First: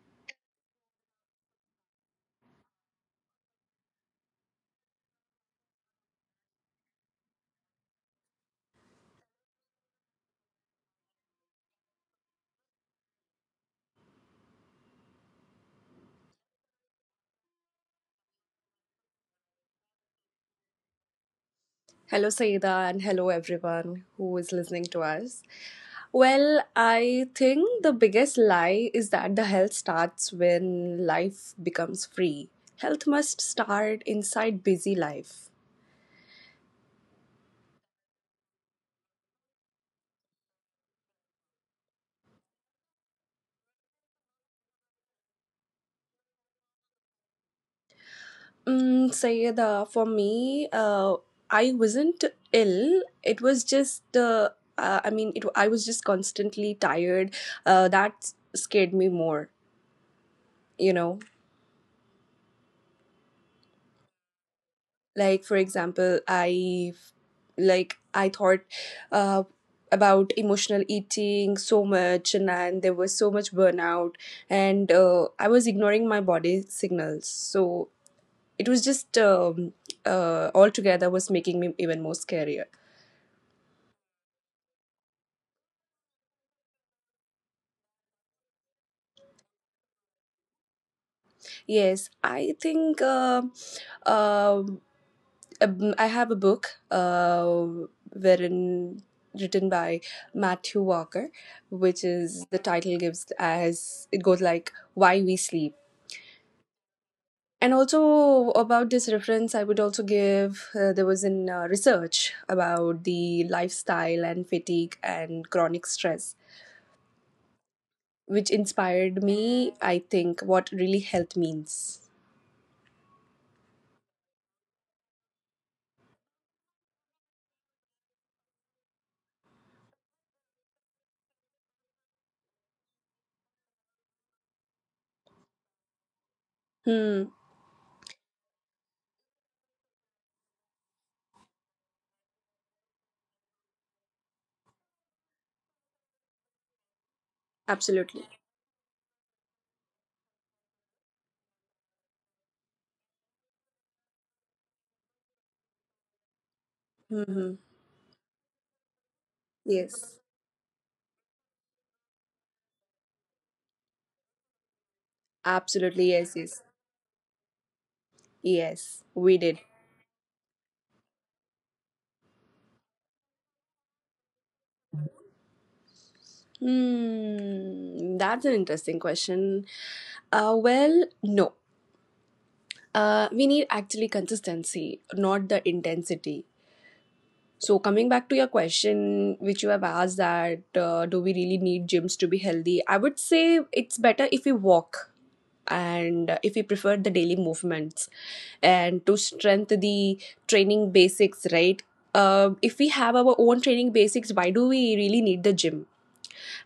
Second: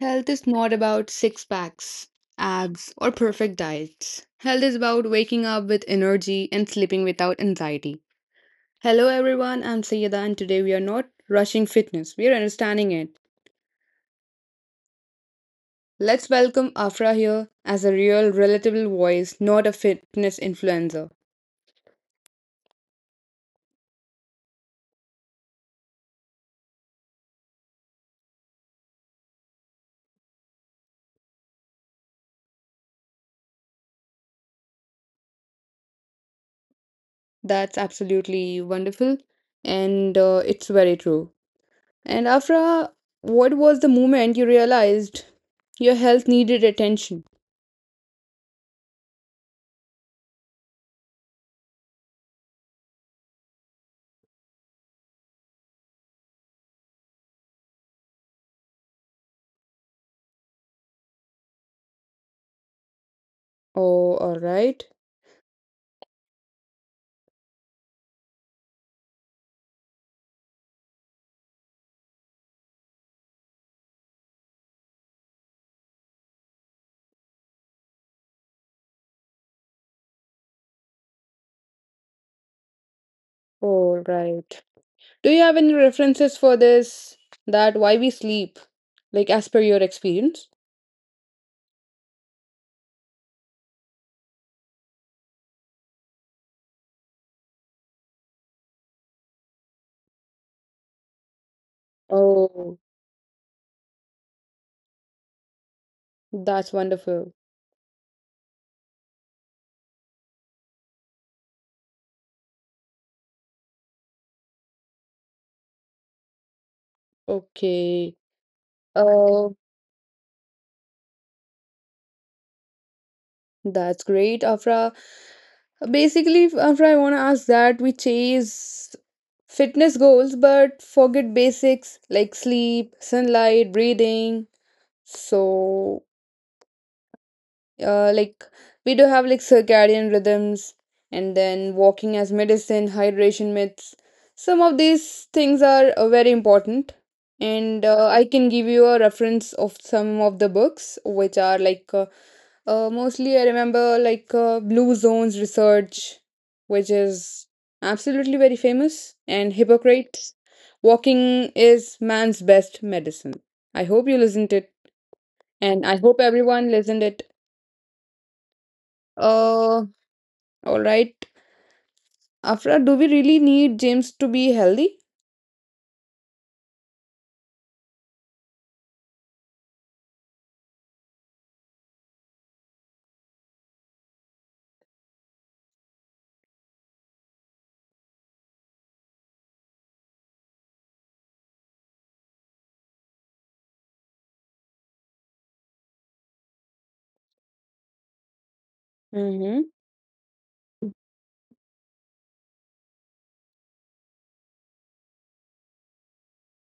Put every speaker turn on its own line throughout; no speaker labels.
Health is not about six packs, abs, or perfect diets. Health is about waking up with energy and sleeping without anxiety. Hello, everyone. I'm Sayeda, and today we are not rushing fitness, we are understanding it. Let's welcome Afra here as a real, relatable voice, not a fitness influencer.
Hello, Saida, and hello, everyone who is listening to us. Well, I think the biggest lie is that the health starts when life becomes free. Health must start inside busy life.
That's absolutely wonderful, and it's very true. And Afra, what was the moment you realized your health needed attention?
Mm, Sayeda, for me, I wasn't ill. It was just, I mean, I was just constantly tired. That scared me more, you know.
Oh, all right.
Like for example I like I thought uh, about emotional eating so much and there was so much burnout and I was ignoring my body signals. So it was just altogether was making me even more scarier.
Oh, right. Do you have any references for this? That why we sleep, like as per your experience?
Yes, I think uh, I have a book wherein written by Matthew Walker, which is the
Oh,
title gives as it goes like why we sleep.
that's wonderful.
And also about this reference, I would also give, there was in research about the lifestyle and fatigue and chronic stress,
Okay.
which inspired
Oh,
me. I think what really health means.
that's great, Afra. Basically, Afra, I want to ask that we chase fitness goals but forget basics like sleep, sunlight, breathing. So,
Hmm.
like we do have like circadian rhythms, and then walking as medicine, hydration myths. Some of these things are very important, and I
Absolutely.
can give you a reference of some of the books which are like mostly I remember, like blue zones research, which is
Mm-hmm.
absolutely very famous. And
Yes.
Hippocrates, walking is man's best medicine. I hope you listened it, and I
Absolutely.
hope
Yes. Yes.
everyone listened it.
Yes. We did.
uh All right. Afra, do we really need gyms to be healthy?
Hmm, that's an interesting question. Well, no. We need actually consistency, not the intensity. So, coming back to your question, which you have asked that, do we really need gyms to be healthy? I would say it's better if we walk, and if we prefer the daily movements and to
Mm-hmm.
strengthen the training basics, right? If we have our own training basics, why do we really need the gym?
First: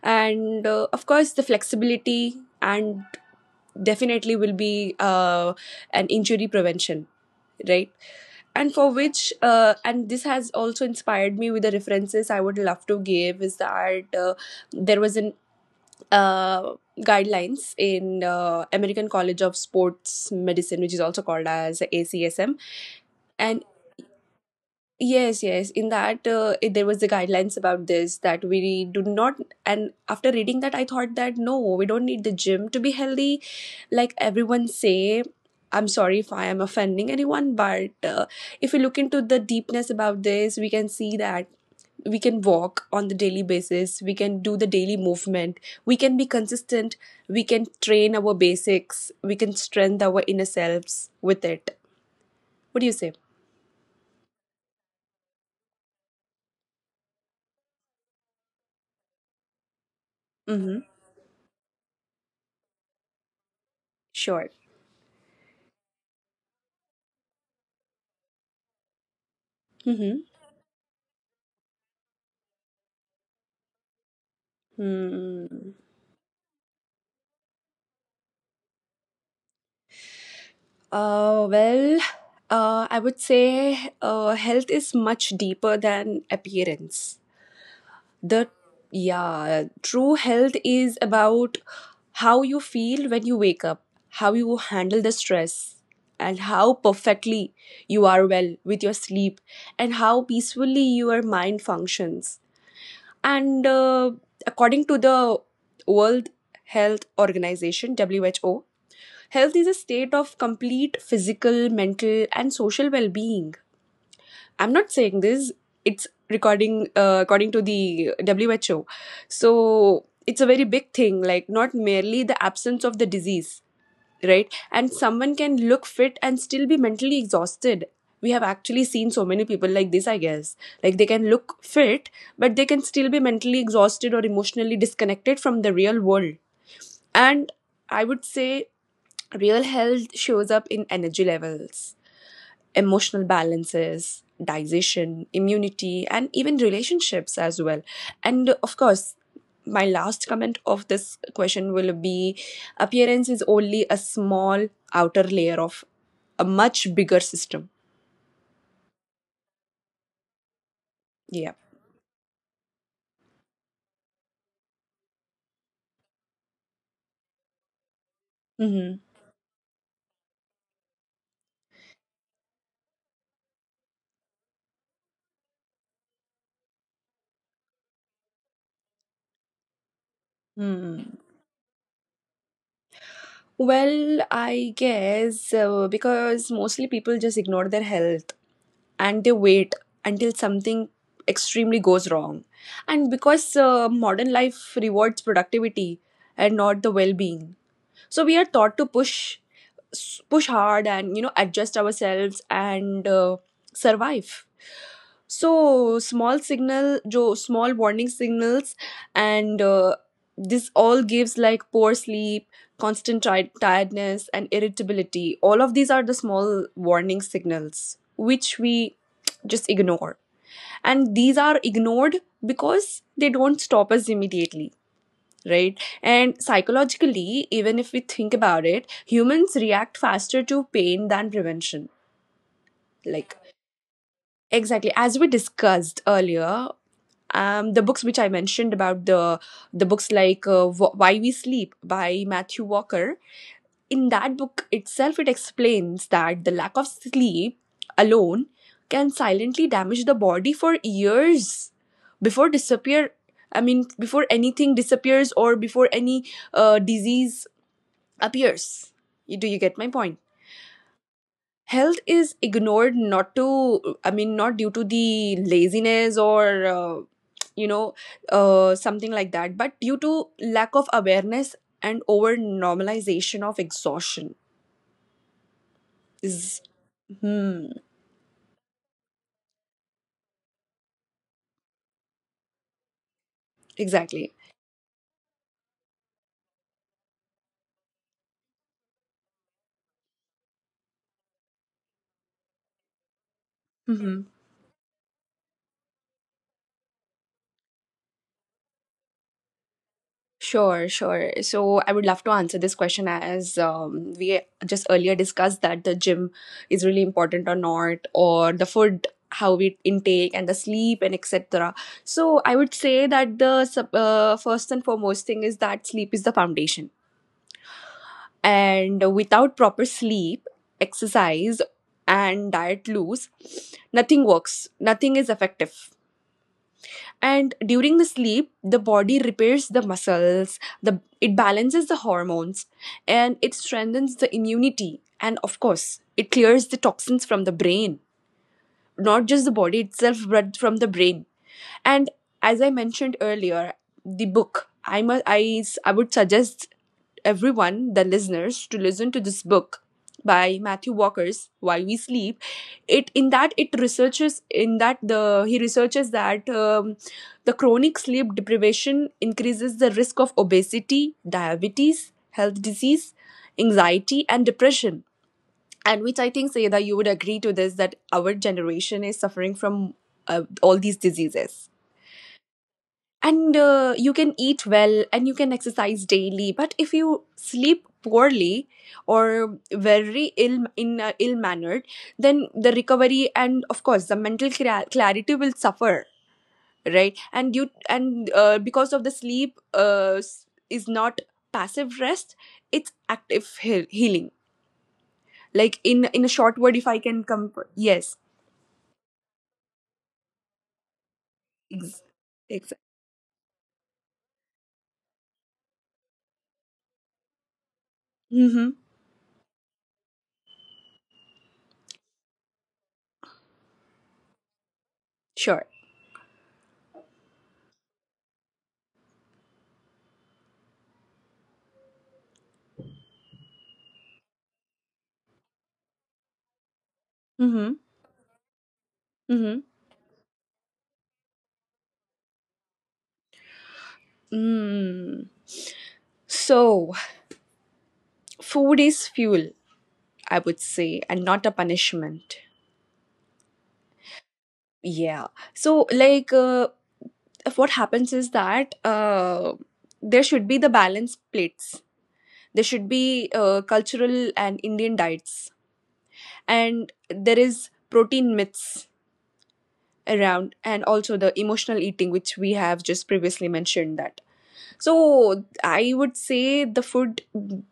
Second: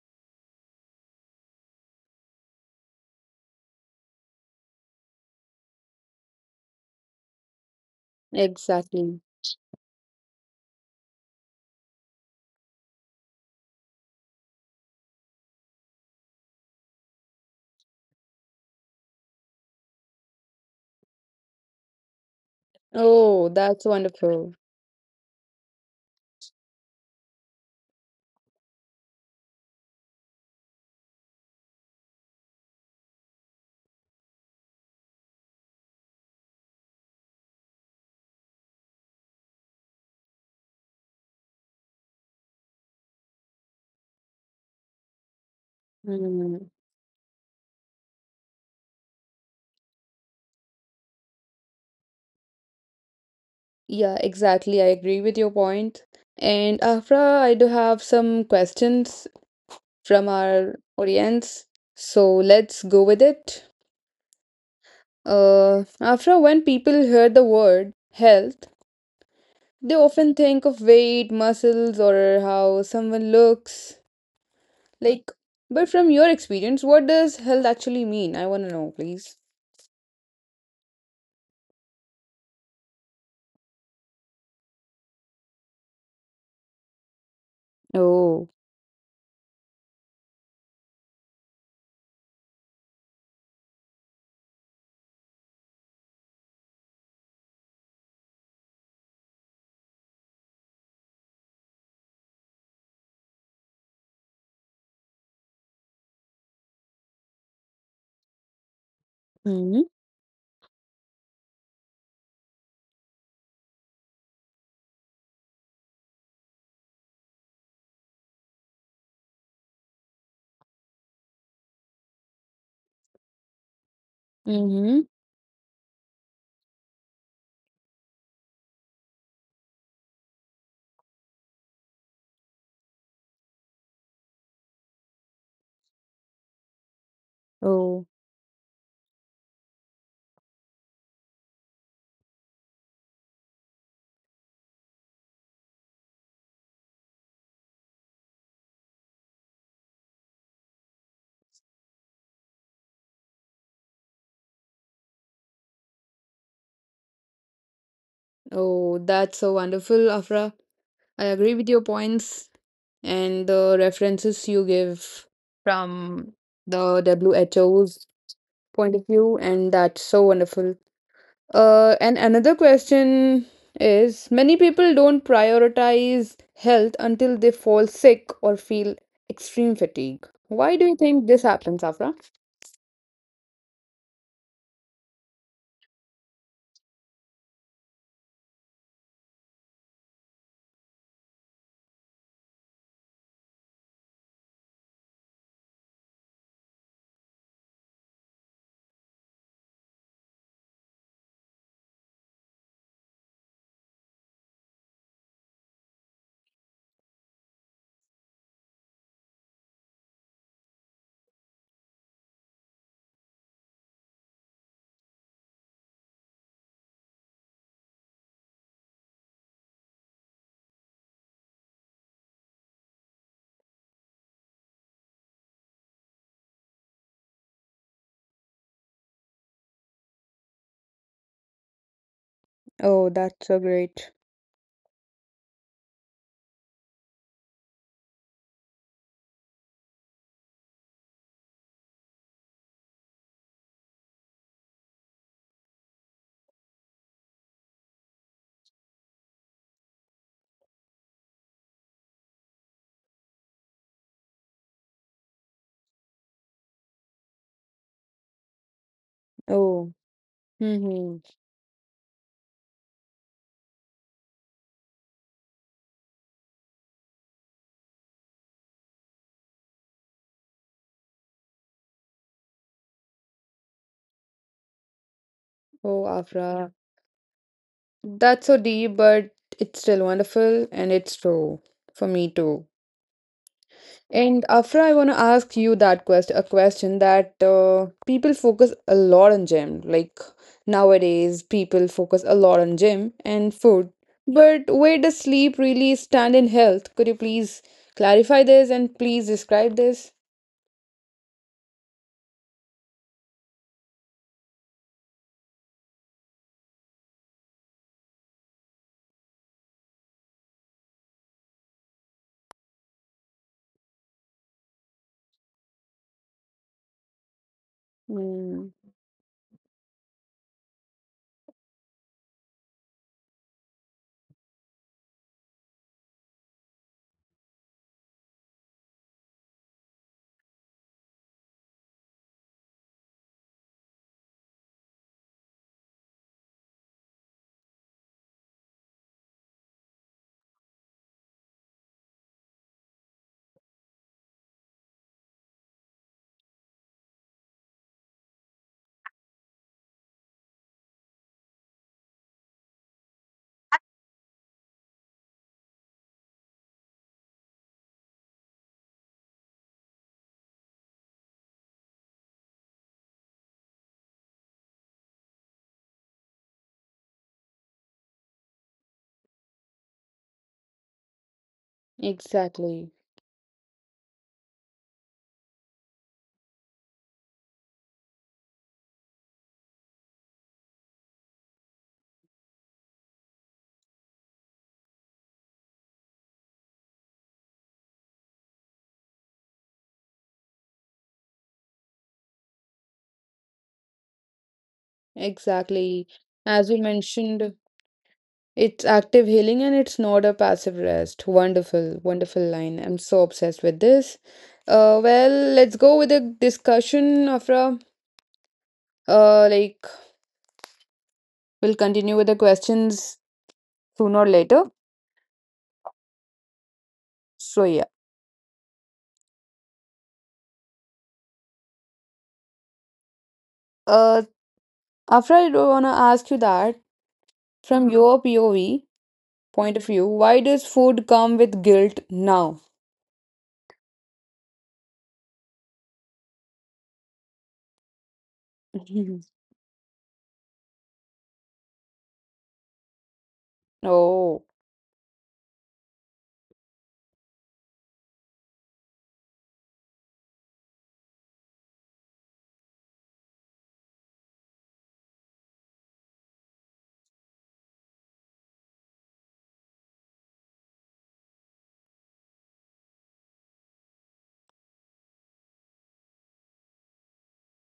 And of course the flexibility and definitely will be an injury prevention, right? And for
Exactly.
which and this has also inspired me with the references, I would love to give is that, there was an uh, guidelines in american college of sports medicine, which is also called as acsm.
Oh,
And
that's wonderful.
yes, yes. In that, there was the guidelines about this that we do not. And after reading that, I thought that no, we don't need the gym to be healthy. Like everyone say, I'm sorry if I am offending anyone, but, if you look into the deepness about this, we can see that we can walk on the daily basis. We can do the daily movement. We can be
Mm.
consistent. We can train our basics. We can strengthen our inner selves with it. What do you say?
Yeah, exactly. I agree with your point. And Afra, I do have some questions from our
Mm-hmm.
audience. So let's go with it.
Sure.
After when people hear the word health, they
Mm-hmm.
often think of weight, muscles, or how someone looks. Like,
Hmm.
but from your experience, what does health actually mean? I want to know, please.
Uh, well, I would say health is much deeper than appearance.
Oh.
The Yeah, true health is about how you feel when you wake up, how you handle the stress, and how perfectly you are well with your sleep, and how peacefully your mind functions. And according to the World Health Organization, WHO, health is a
Mm-hmm.
state of complete physical, mental, and social well being. I'm not saying this, it's recording according to the WHO. So it's a very big thing, like not merely the absence of the disease, right? And
Mm-hmm.
someone can look fit and still be mentally exhausted. We have actually seen so many people like this, I guess. Like they can look fit, but they can still be mentally exhausted or emotionally disconnected from the real world. And I
Oh.
would say real health shows up in energy levels, emotional balances, digestion, immunity, and even relationships as well. And of course, my last comment of this question will be appearance is only a small outer layer of a much bigger system.
Oh, that's so wonderful, Afra. I
Yeah.
agree with your points, and the references you give from the WHO's point
Mm-hmm.
of view, and that's so wonderful. And another question is, many people don't prioritize health until they fall sick or feel extreme fatigue. Why do you
Hmm.
think this happens, Afra?
Well, I guess because mostly people just ignore their health and they wait until something extremely goes wrong. And because modern life rewards productivity and not the well being, so we are taught to push push hard and, you know, adjust ourselves and survive. So small signal small warning signals and this all gives like poor sleep, constant tiredness and irritability. All of these are the small warning signals which we just ignore, and these are ignored because they don't stop us immediately, right? And psychologically, even if we think about it, humans react faster to pain than prevention.
Oh,
Like,
that's so great.
exactly. As we discussed earlier, the books which I mentioned about the books like, Why We Sleep by Matthew Walker. In that book itself, it explains that the lack of sleep alone can silently damage the body for years before disappear. I mean, before anything disappears or before any disease appears. Do you get my
Oh,
point?
mm-hmm.
Health is ignored not to, I mean, not due to the laziness or, you know, something like that, but due to lack of awareness and over normalization of exhaustion.
Oh,
Is,
Afra.
hmm,
That's so deep, but it's still wonderful and it's true for me too.
exactly.
And Afra, I want to ask you that question, a question that people focus a lot on gym. Like nowadays, people focus a lot on gym and food.
Mhm.
But where does sleep really stand in health? Could you please clarify this and please describe this?
Sure, sure. So I would love to answer this question as, we just earlier discussed that the gym is really important or not, or the food, how we intake, and the sleep, and etc. So I would say that the first and foremost thing is that sleep is the foundation.
Mm,
And without proper sleep, exercise, and diet loose, nothing works, nothing is effective. And during the sleep, the body repairs the muscles, the it balances the hormones, and it strengthens the immunity, and of course it clears the toxins from the brain, not just the body itself but from the brain. And as I mentioned earlier, the book I would suggest everyone, the listeners, to listen to this book by Matthew Walker's While We Sleep. It in that it researches in that the He researches that, the chronic sleep deprivation increases the risk of obesity, diabetes, health disease, anxiety, and depression. And which I think, Sayeda, you would agree to this, that our generation is suffering from all these diseases.
exactly.
And you can eat well and you can exercise daily, but if you sleep poorly or very ill, in ill mannered, then the recovery and of course the mental clarity will suffer, right? And you and because of the sleep, is not passive rest, it's active healing. Like,
Exactly.
in a short
As you
word if I can
mentioned,
come, yes.
it's active healing and it's not a passive rest. Wonderful,
ex-
wonderful line.
exactly.
I'm so obsessed with this. Well, let's go with the discussion, Afra.
Mm-hmm.
Like, we'll continue with the questions sooner or later.
Sure.
So yeah. Uh, Afra, I wanna ask you that
Mm-hmm.
from your POV
Mm-hmm.
point of view, why does food come with guilt now?
Mm. So, food is fuel, I would say, and not a punishment.
Oh,
Yeah. So, like, what happens is that, there should be the balanced plates. There should be cultural and Indian diets, and there is protein myths around, and also the emotional eating, which we have just previously mentioned that. So I would say the food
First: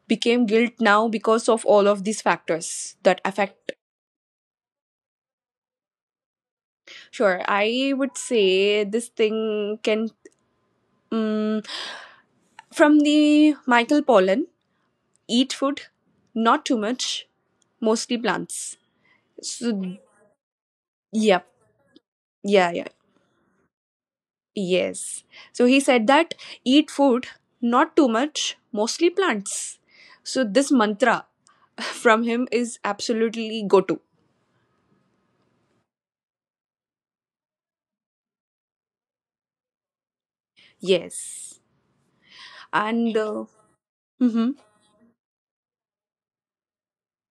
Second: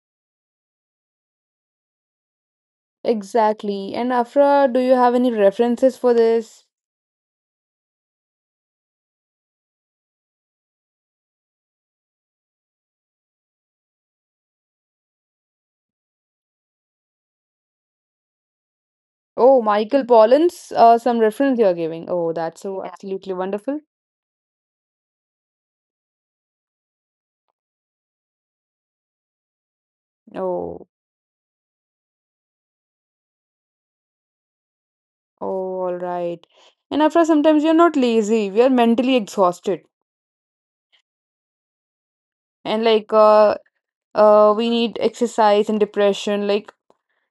became guilt now because of all of these factors that affect.
exactly. And Afra, do you have any references for this?
Sure, I would say this thing can, mm, from the Michael Pollan. Eat food, not too much, mostly plants.
Oh,
So
Michael Pollan's, some
yep,
reference you are giving. Oh, that's
yeah,
so
yeah,
Yeah. absolutely wonderful.
yes. So he said that eat food, not too much, mostly plants. So this
Oh.
mantra from him is absolutely go to.
Oh, all right. And after sometimes we are not lazy, we are mentally exhausted.
Yes,
And like
and mhm,
we need exercise and depression. Like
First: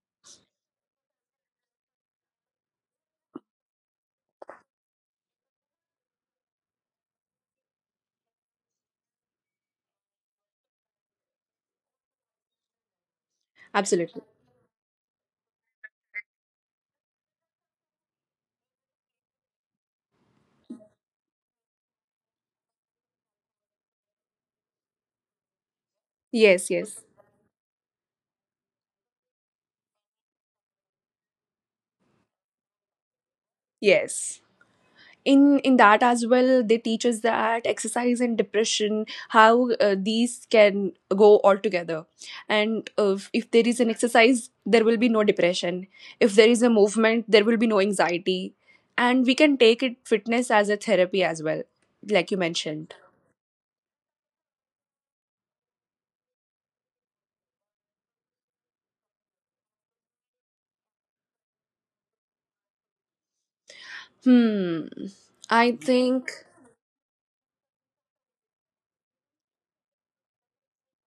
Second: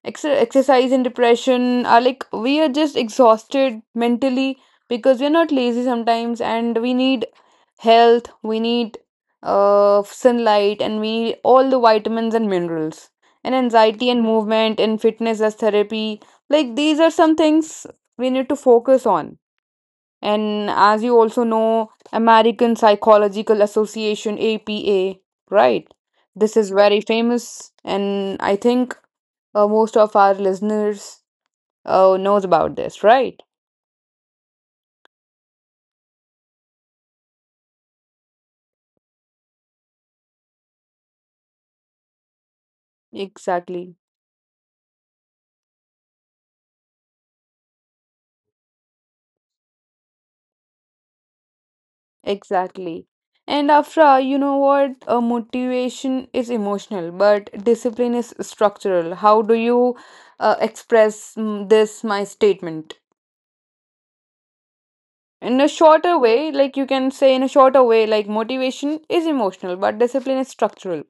ex exercise and depression are like we are just exhausted mentally because we are not lazy sometimes and we need health, we need sunlight and we need all the vitamins and minerals. And anxiety
absolutely
and movement and fitness as therapy. Like these are some things we need to focus on. And as you also know, American Psychological Association, APA, right? This
yes,
is very
yes,
famous, and I think most of our listeners knows about this, right?
yes. In that as well, they teach us that exercise and depression, how these can go all together. And if there is an
Exactly,
exercise, there will be no depression. If there is a movement, there will be no anxiety, and we can take it fitness as a therapy as well, like you mentioned.
exactly. And Afra, you know what? Motivation is emotional, but discipline is structural. How do you express, this, my statement?
Hmm
In a
I
shorter
think
way, like you can say in a shorter way, like motivation is emotional but discipline is structural.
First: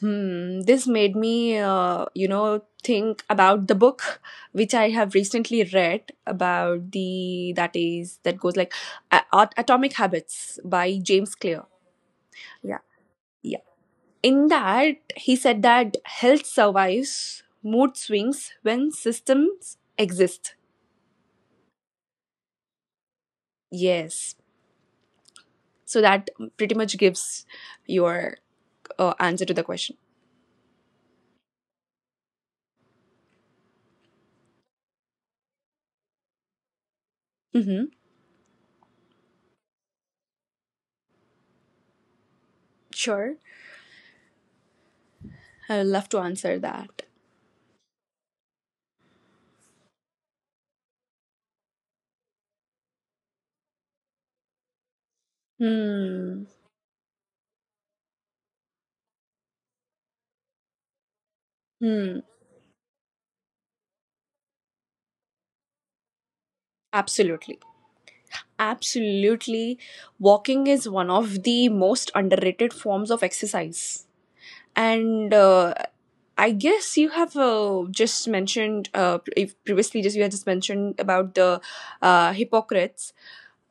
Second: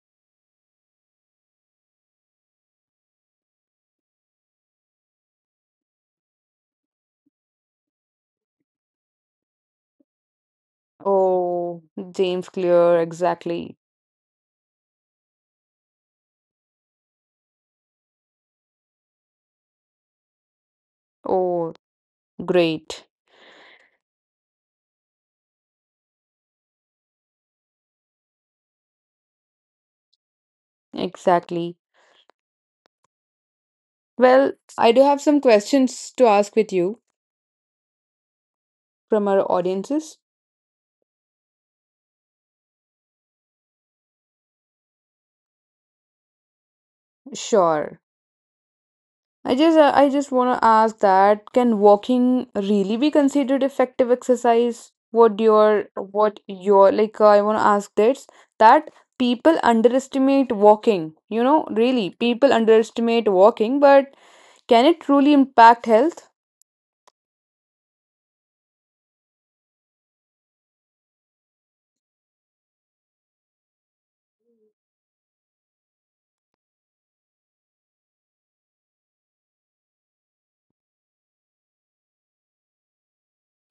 Hmm, this made me, you know, think about the book which I have recently read about the that is that goes like, Atomic Habits by James Clear.
Oh, James
Yeah,
Clear,
yeah.
exactly.
In that, he said that health survives mood swings when systems exist.
Oh, great.
Yes, so that pretty much gives your answer to the question.
Exactly. Well, I do have some questions to ask with you
Mm-hmm.
from our audiences.
Sure, I would love to answer that.
Sure. I just want to ask that can walking really be considered effective exercise? What
Hmm.
your like I want to ask this that people underestimate walking. You know, really,
Hmm.
people underestimate walking, but can it truly impact health?
Absolutely. Absolutely. Walking is one of the most underrated forms of exercise. And I guess you have just mentioned, if previously, just you had just mentioned about the Hippocrates,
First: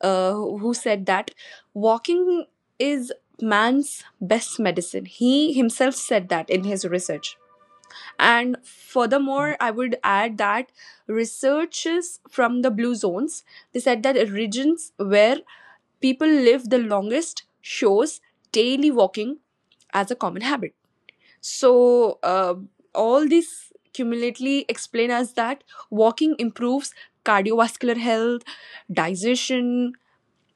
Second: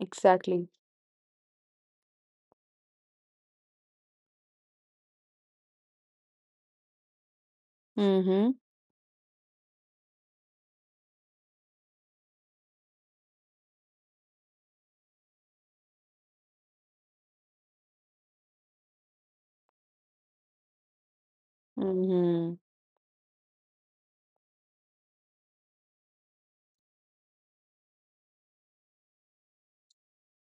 who who said that walking is man's best medicine. He himself said that in his research.
Mm-hmm.
And furthermore, I would add that researchers from the blue zones, they said that regions where people live the longest shows daily walking as a common habit. So,
Mm-hmm.
all this cumulatively explain us that walking improves cardiovascular health, digestion,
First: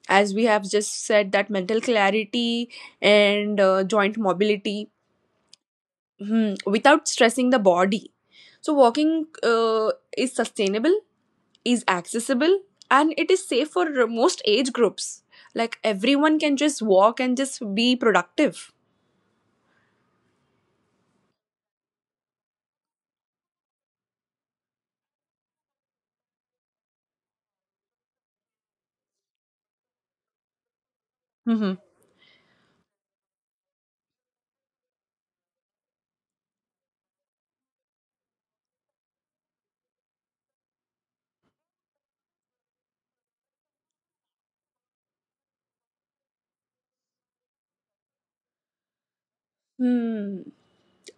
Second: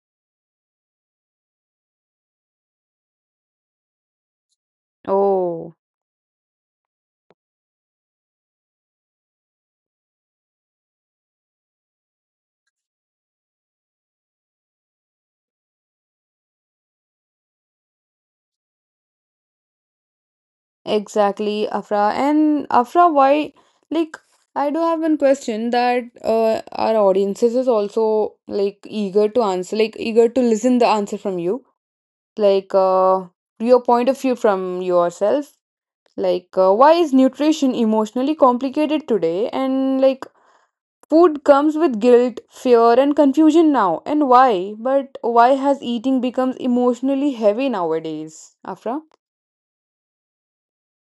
as we have just said, that mental clarity and joint mobility,
Oh.
hmm, without stressing the body. So walking is sustainable, is accessible, and it is safe for most age groups. Like everyone can just walk and just be productive.
Exactly, Afra. And Afra, why? Like, I do have one question that our audiences is also like eager to answer, like eager to listen the answer from you,
Hmm.
like your point of view from yourself. Like, why is nutrition emotionally complicated today? And like, food comes with guilt, fear, and confusion now. And why? But why has eating becomes emotionally heavy nowadays, Afra?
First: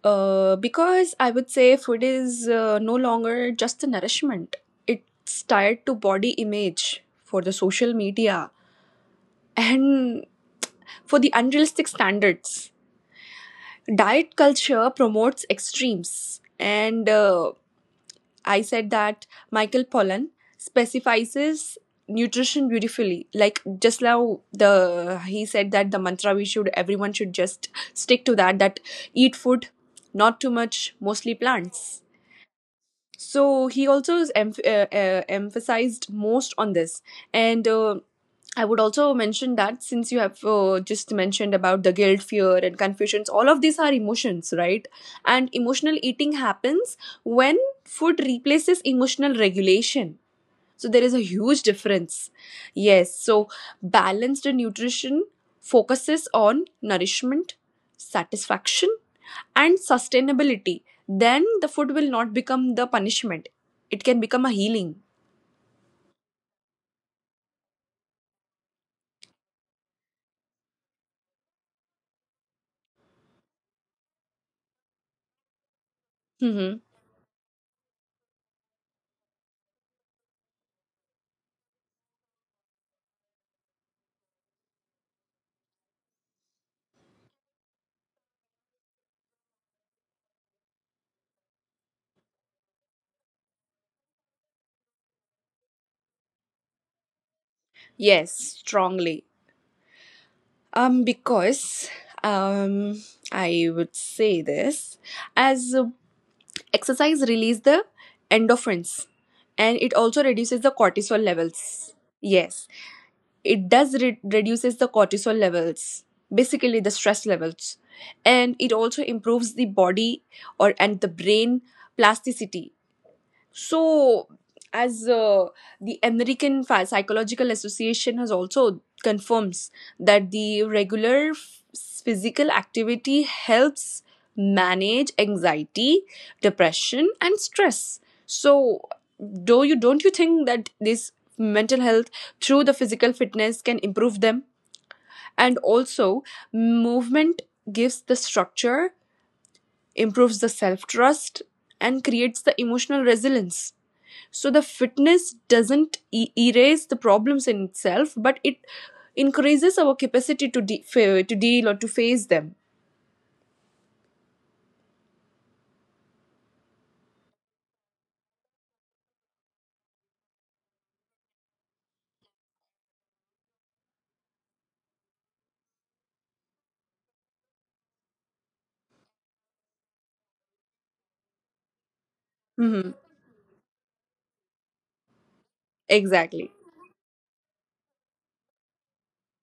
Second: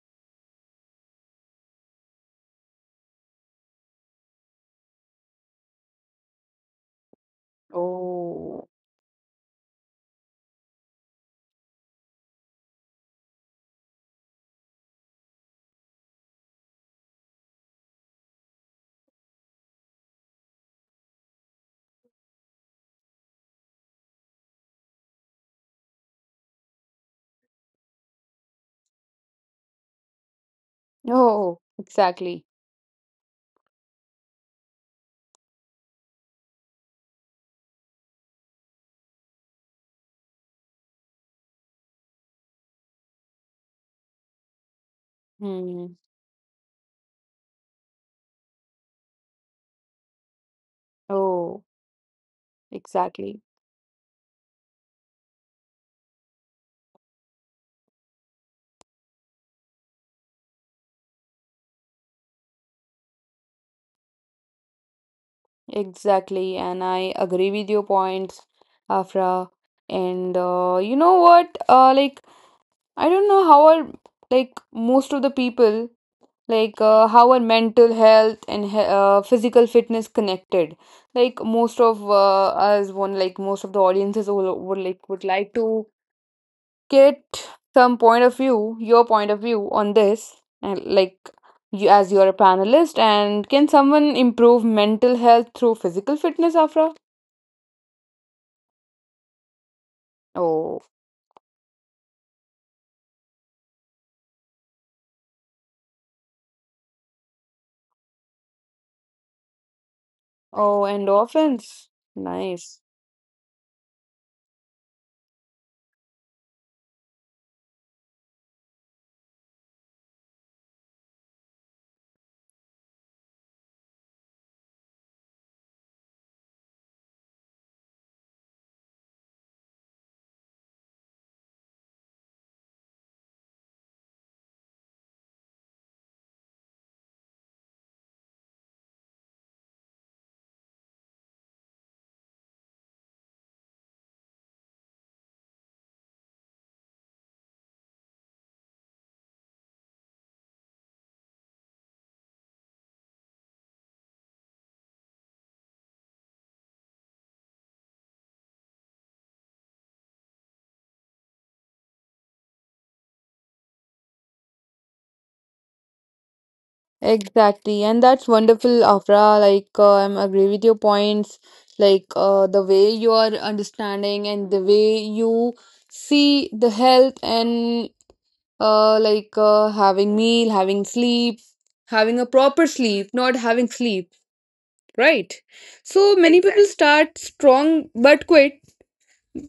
Because I would say food is no longer just a nourishment. It's tied to body image, for the social media
Oh,
and for the unrealistic standards. Diet culture promotes extremes, and I said that Michael Pollan specifies nutrition beautifully. Like just now the he said that the mantra we should everyone should just stick to that eat food, not too much, mostly
oh,
plants.
exactly.
So he also is emphasized most on this. And I would also mention that since you have just mentioned about the guilt, fear and confusions, all of these are emotions, right? And
Hmm.
emotional eating happens when food replaces emotional regulation, so there is a huge
Oh,
difference. Yes,
exactly.
so balanced nutrition focuses on nourishment, satisfaction, and sustainability. Then the food will not become the punishment, it can become a healing.
Exactly. And I agree with your points, Afra. And you know what? Like, I don't know how our, like, most of the people, like,
Mm-hmm.
how our mental health and he physical fitness connected. Like, most of us, one, like, most of the audiences would like to get some point of view, your point of view on this, and like you, as you're a panelist, and can someone improve mental health through physical fitness, Afra?
Yes, strongly.
Oh,
Because um, I would say this as exercise release the endorphins and it also reduces the
oh,
cortisol
endorphins.
levels. Yes,
Nice.
it does reduces the cortisol levels, basically the stress levels, and it also improves the body or and the brain plasticity. So, as uh, the Psychological Association has also confirms that the physical activity helps manage anxiety, depression, and stress. So, do you don't you think that this mental health through the physical fitness can improve them? And also, movement gives the structure, improves the self trust, and creates the emotional resilience. So the fitness doesn't erase the problems in itself, but it increases our capacity to to deal or to face them.
Exactly, and that's wonderful, Afra. Like, I'm agree with your points. Like, the way you are understanding and the way you see the health and having meal, having sleep, having a proper
Hmm.
sleep, not having sleep, right? So many
Exactly.
people start strong but quit.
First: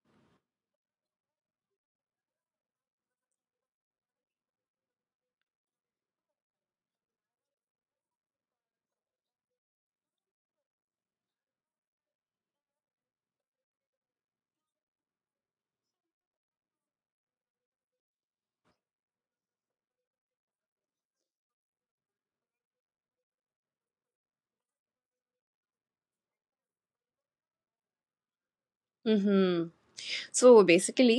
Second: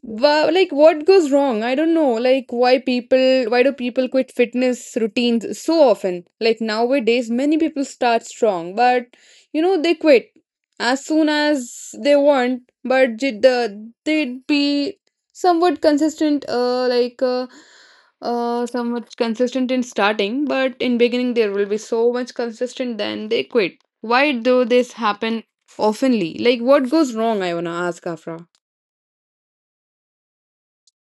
Wow, like what goes wrong? I don't know. Like why do people quit fitness routines so often? Like nowadays many people start strong, but you know they quit as soon as they want, but the they'd be somewhat consistent like somewhat consistent in starting, but in beginning there will be so much consistent then they quit. Why do this happen oftenly? Like what goes wrong, I wanna ask Afra.
Hmm. So basically,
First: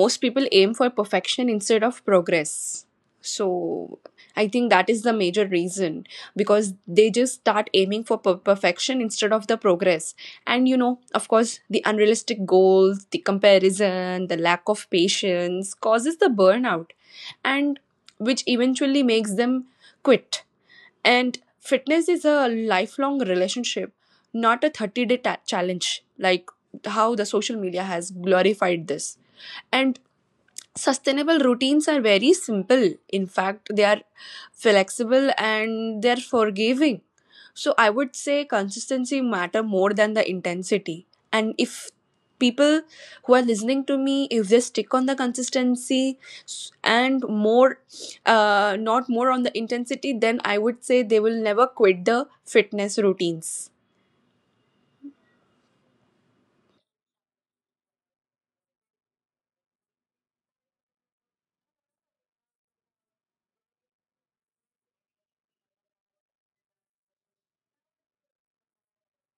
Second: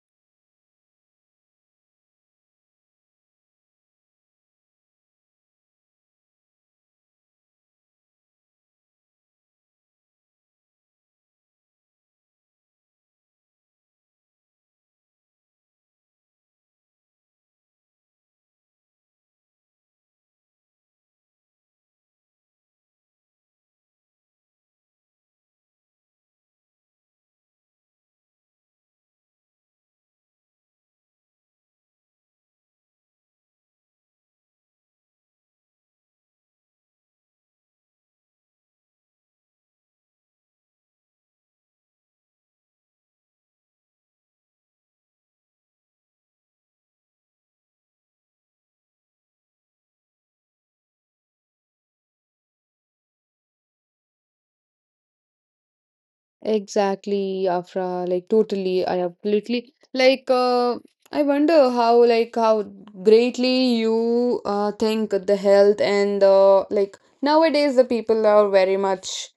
most people aim for perfection instead of progress. So I think that is the major reason, because they just start aiming for perfection instead of the progress. And you know, of course, the unrealistic goals, the comparison, the lack of patience causes the burnout, and which eventually makes them quit. And fitness is a lifelong relationship, not a 30 day challenge, like how the social media has glorified this. And sustainable routines are very simple. In fact, they are flexible and they're forgiving. So I would say consistency matter more than the intensity. And if people who are listening to me, if they stick on the consistency and more, not more on the intensity, then I would say they will never quit the fitness routines.
Exactly, Afra. Like totally, I absolutely like. I wonder how like how greatly you think the health, and the like nowadays the people are very much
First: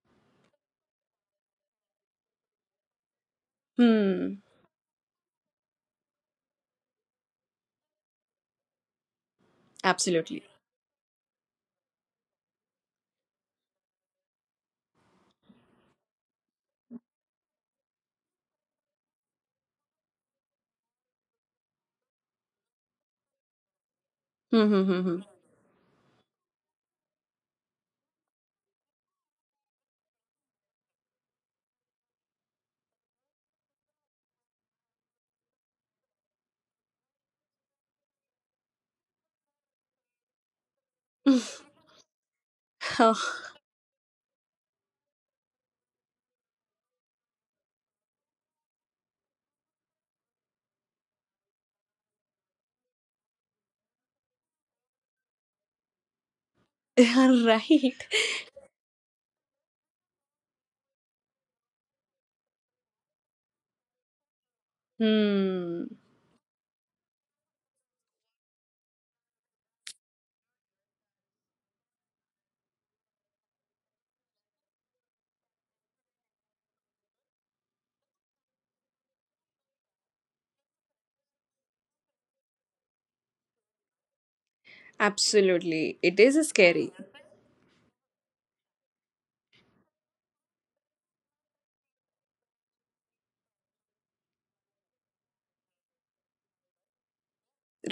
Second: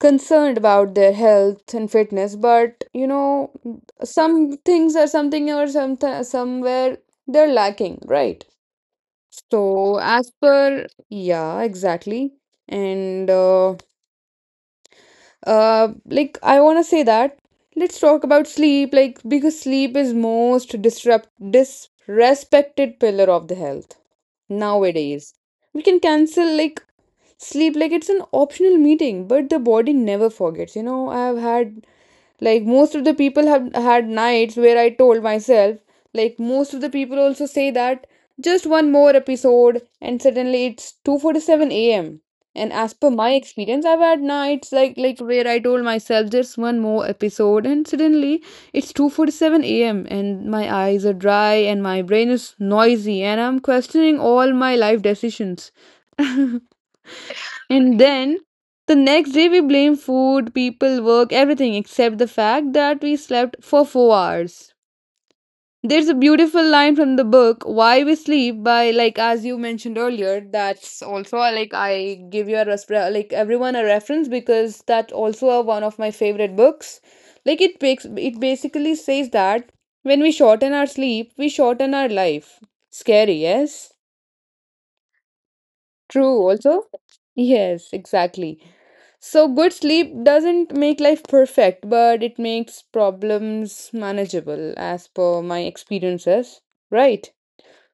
concerned about their health and fitness, but you know
Hmm.
some things are something or somewhere they're lacking, right? So as
Absolutely.
per, yeah, exactly, and. Like I want to say that, let's talk about sleep, like because sleep is most disrupt disrespected pillar of the health
Hmm. Hmm. Hmm.
nowadays. We can cancel like sleep like it's an optional meeting, but the body never forgets. You know, I've had, like most of the people have had nights where I told myself, like most of the people also say that, just one more episode and suddenly it's
Hmm.
2:47 a.m. And as per my experience, I've had nights like where I told myself just one more episode and suddenly it's 2:47 a.m. and my eyes are dry and my brain is noisy and I'm questioning all my life decisions.
Yeah,
And
right.
then the next day we blame food, people, work, everything except the fact that we slept for 4 hours.
Hmm.
There's a beautiful line from the book, Why We Sleep, by, like, as you mentioned earlier, that's also like I give you like everyone a reference, because that also one of my favorite books. Like it basically says that when we shorten our sleep, we shorten our life. Scary, yes?
Absolutely. It
True
is
also?
scary.
Yes, exactly. So, good sleep doesn't make life perfect, but it makes problems manageable, as per my experiences, right?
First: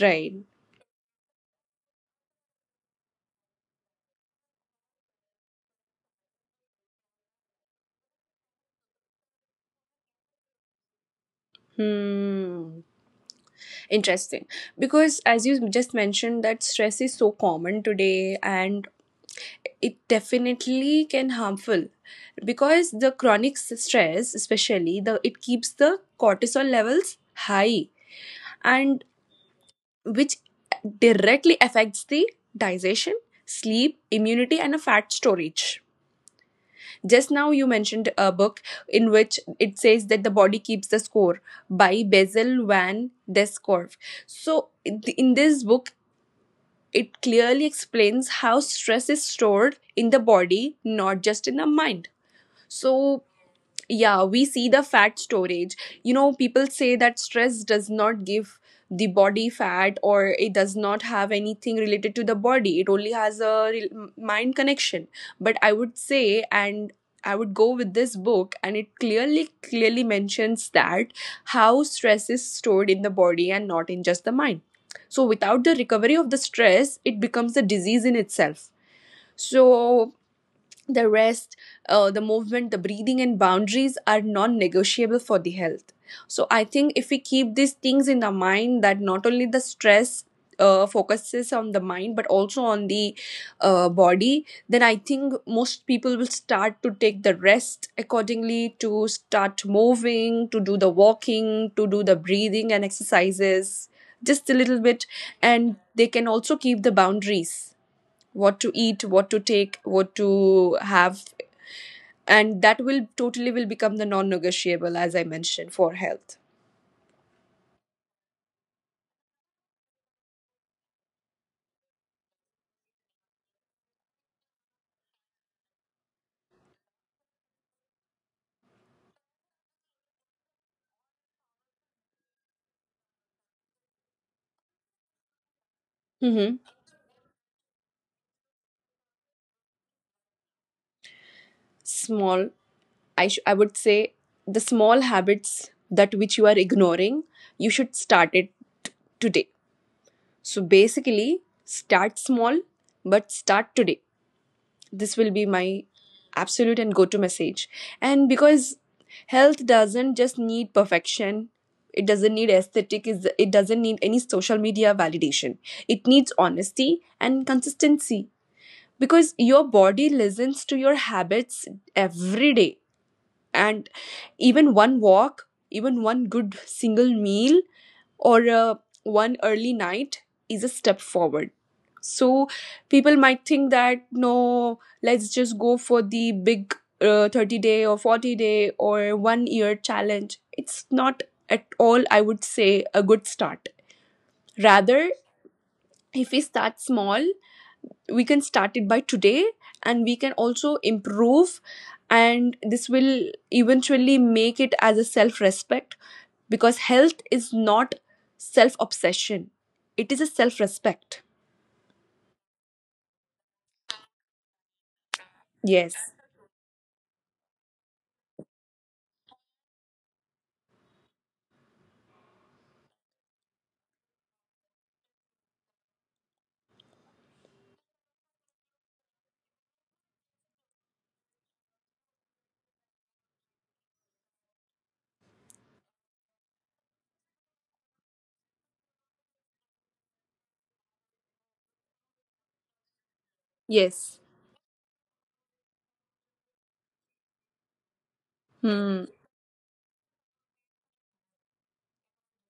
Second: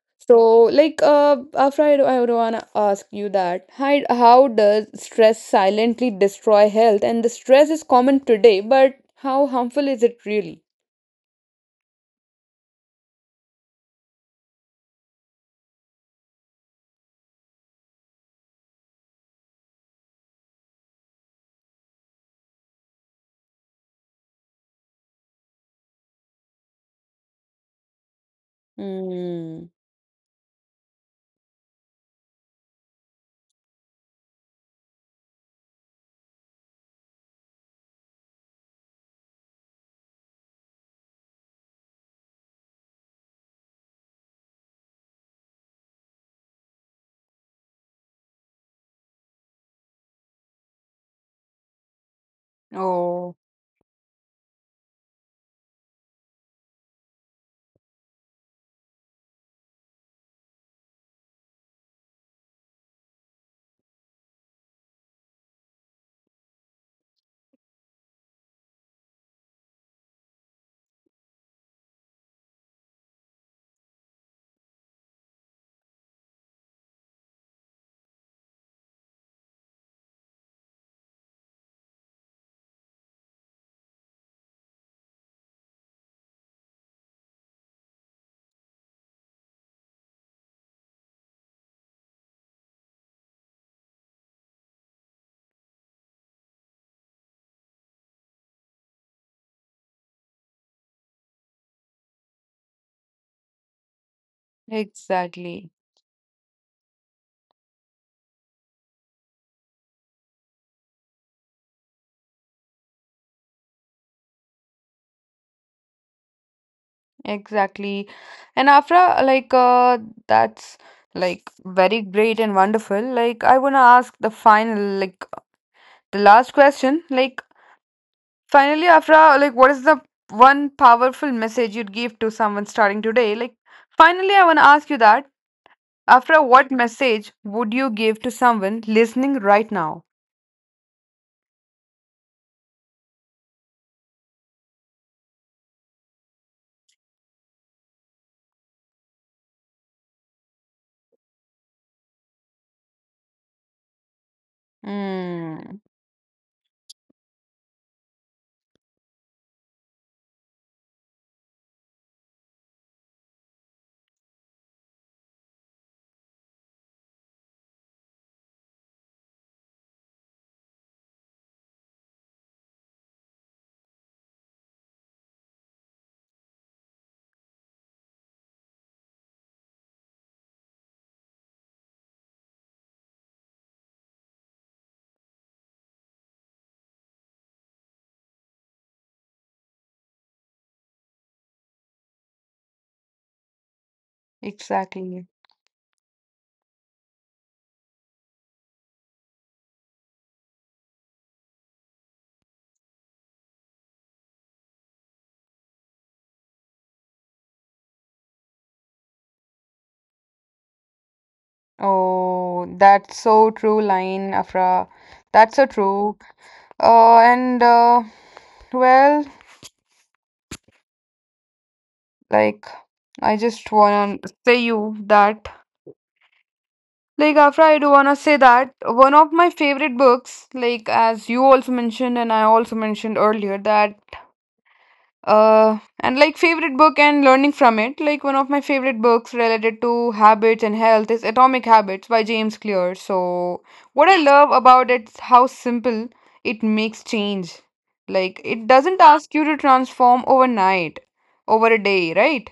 Right.
So, like, after I would wanna ask you that, how does stress silently destroy health? And the stress is common today, but how harmful is it really?
Hmm. Interesting. Because as you just mentioned, that stress is so common today, and it definitely can harmful, because the chronic stress, especially, the it keeps the cortisol levels high, and
Mm.
which directly affects the digestion, sleep, immunity and a fat storage. Just now you mentioned a book in which it says that the body keeps the score by Basil van Descorf. So in this book, it clearly explains how stress is stored in the body, not just in the mind. So
Oh,
yeah, we see the fat storage. You know, people say that stress does not give the body fat, or it does not have anything related to the body. It only has a mind connection. But I would say, and I would go with this book, and it clearly, clearly mentions that how stress is stored in the body and not in just the mind. So, without the recovery of the stress, it becomes a disease in itself. So, the rest, the movement, the breathing, and boundaries are non negotiable for the health. So, I think if we keep these things in our mind, that not only the stress focuses on the mind but also on the body, then I think most people will start to take the rest accordingly, to start moving, to do the walking, to do the breathing and exercises just a little bit,
exactly.
and they can also keep the boundaries, what to eat, what to take, what to have, and that will totally will become the non-negotiable, as I mentioned, for health.
Exactly. And Afra, like that's like very great and wonderful. Like I wanna ask the final, like, the last question. Like finally Afra, like what is the one powerful message you'd give to someone starting today? Like finally I wanna ask you that. Afra,
Hmm.
what message would you give to someone listening right now?
Small, I would say the small habits that which you are ignoring, you should start it t- today. So basically, start small, but start today. This will be my
Mm,
absolute and go to message, and because health doesn't just need perfection, it doesn't need aesthetic is it doesn't need any social media validation, it needs honesty and consistency, because your body listens to your habits every day. And even one walk, even one good single meal, or one early night is a step forward. So people might think that no, let's just go for the big 30 day or 40 day or 1 year challenge. It's not at all, I would say, a good start. Rather,
exactly.
if we start small, we can start it by today, and we can also improve, and this will eventually make it as a self respect, because health is not self obsession, it is a self respect.
Oh, that's so true, line, Afra. That's so
Yes.
true. And Well, like, I just wanna say you that, like, after I do wanna say that one of my favorite books, like, as you also mentioned, and I also mentioned earlier, that, and like, favorite book and learning from it, like, one of my favorite books related to habits and health is Atomic Habits by James Clear. So, what I
Yes.
love about it is how simple it makes change. Like, it doesn't
Hmm.
ask you to transform overnight, over a day, right?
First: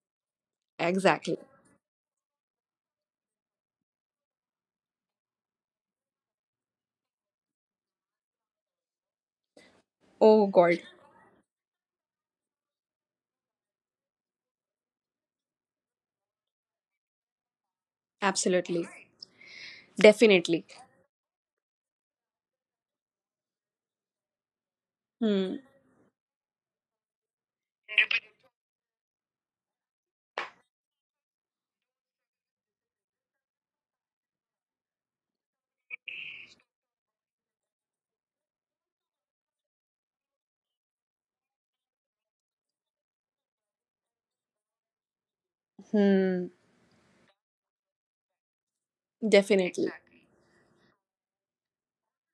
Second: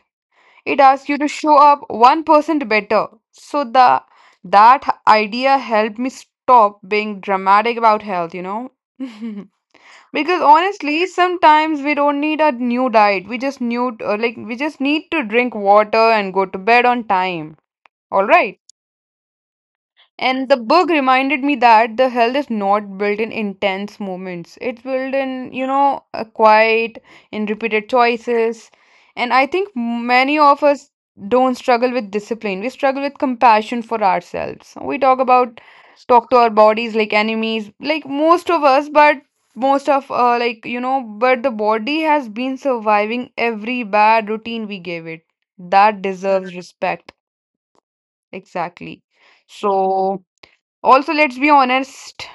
It asks you to
Exactly.
show up 1% better. So the that idea helped me stop being dramatic about health, you know. Because
Oh god.
honestly, sometimes we don't need a new diet. We just need, to drink water and go to bed on time. All right.
Absolutely.
And the
Definitely.
book reminded me that the health is not built in intense moments. It's built in,
Hmm.
you know, a quiet, in repeated choices. And I think many of us don't struggle with discipline. We struggle with compassion for ourselves. We talk to our bodies like enemies, like most of us, but most of but the body has been surviving every bad routine we gave it. That
Hmm.
deserves respect. Exactly.
Definitely.
So also, let's be honest,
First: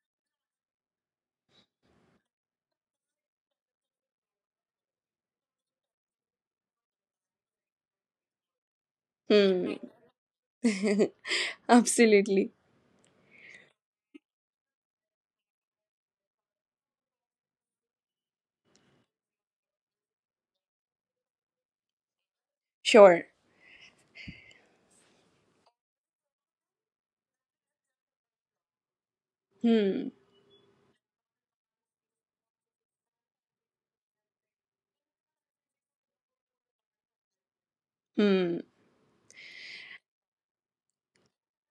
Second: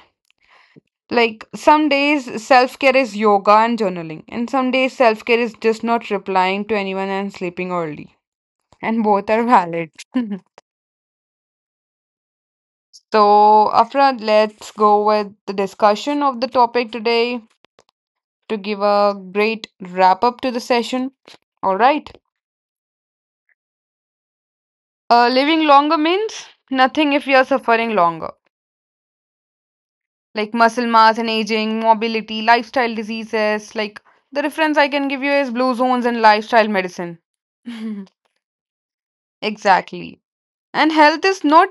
like some days self care is yoga and journaling, and some days self care is just not replying to anyone and sleeping early. And both are
Hmm.
valid.
Absolutely.
So, Afra, let's go with the discussion of the topic today to give a great wrap up to the session. All right.
Sure.
Living longer means nothing if you're suffering longer.
Hmm.
Like muscle mass and aging, mobility, lifestyle diseases. Like the reference I can give you is blue zones and lifestyle medicine.
Hmm.
Exactly. And health is not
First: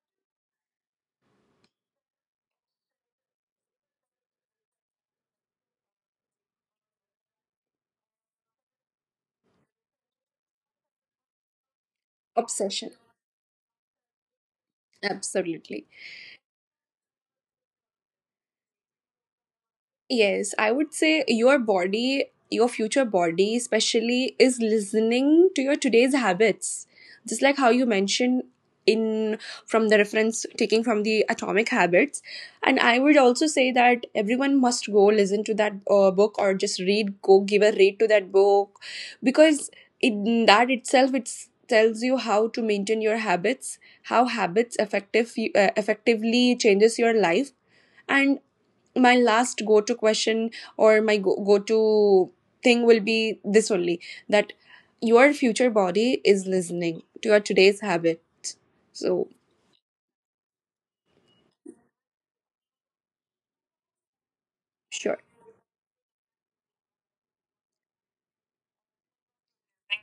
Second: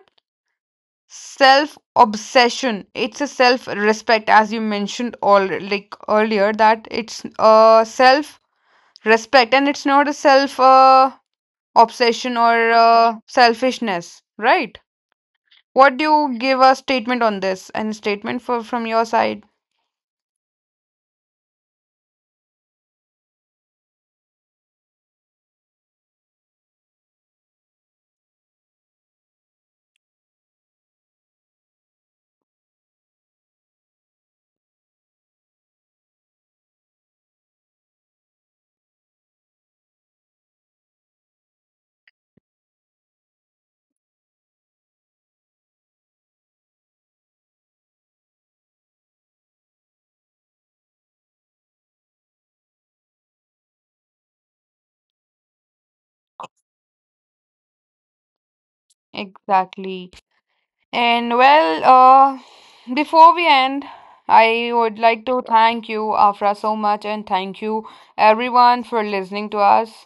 self obsession, it's a self respect, as you mentioned all like earlier, that it's a self respect and it's not a self obsession or
Obsession.
selfishness, right?
Absolutely.
What do you give a statement on this? Any statement for from your side?
Yes, I would say your body, your future body, especially, is listening to your today's habits. Just like how you mentioned, in from the reference taking from the Atomic Habits. And I would also say that everyone must go listen to that book, or just read go give a read to that book, because in that itself it tells you how to maintain your habits, how habits effectively changes your life. And my last go to question, or my go to thing will be this only, that your future body is listening to your today's habits. So,
Exactly. And well, before we end, I would
sure,
like to thank you, Afra, so much, and thank you everyone for listening to us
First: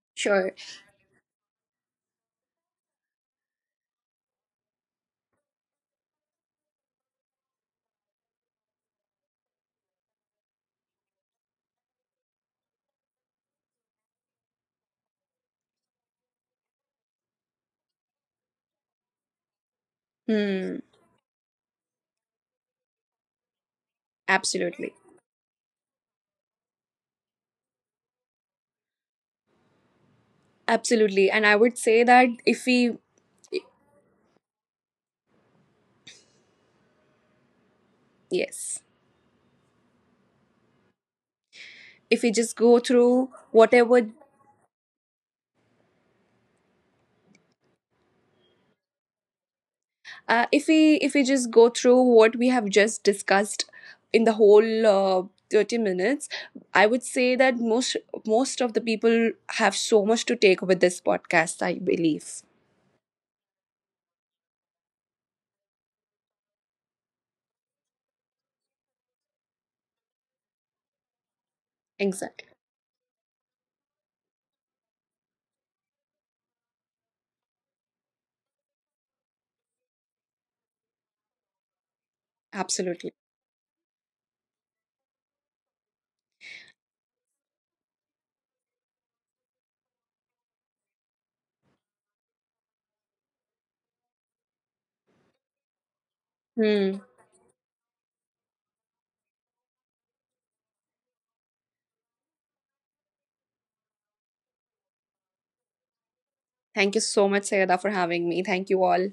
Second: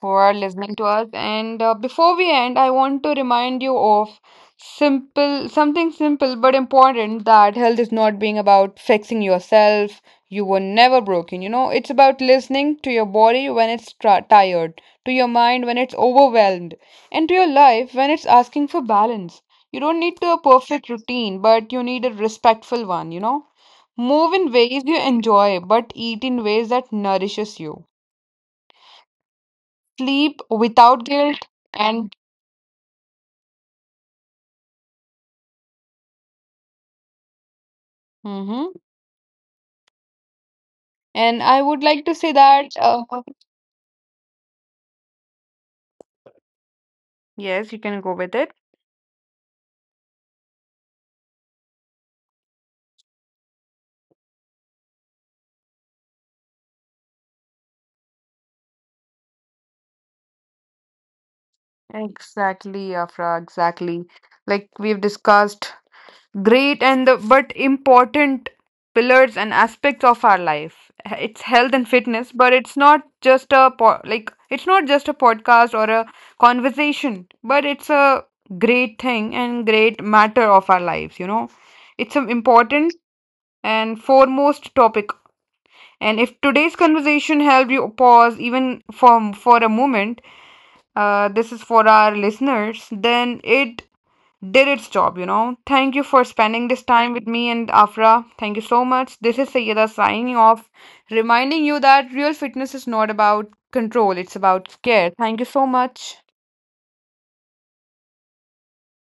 who are
sure.
listening to us. And before we end, I want to remind you of simple something simple but important, that health is not being about fixing yourself. You were never broken. You know, it's about listening to your body when it's tired, to your mind when it's overwhelmed, and to your life when it's asking for balance. You don't need a
Hmm,
perfect routine, but you need a respectful one, you know? Move in ways
absolutely.
you enjoy, but eat in ways that nourishes you, sleep without
Absolutely.
guilt,
And I would say
and
that if we,
Mm-hmm.
yes,
And I would like to
if we
say
just
that
go through whatever
yes, you can go with it.
if we just go through what we have just discussed in the whole 30 minutes, I would say that most of the people have so much to take with this podcast, I believe.
Exactly, Afra, exactly. Like we've discussed great and the but important pillars and aspects of our life. It's health and fitness,
Exactly.
but it's not just a podcast or a conversation, but it's a great thing and great matter of our lives, you know. It's an important
Absolutely.
and foremost topic. And if today's conversation helped you pause even for a moment, this is for our listeners, then it did its job, you know. Thank you for spending this
Hmm.
time with me and Afra. Thank you so much. This is Sayyeda signing off, reminding you that real fitness is not about control, it's about care. Thank you so much.
Thank you so much Sayada for having me. Thank you all.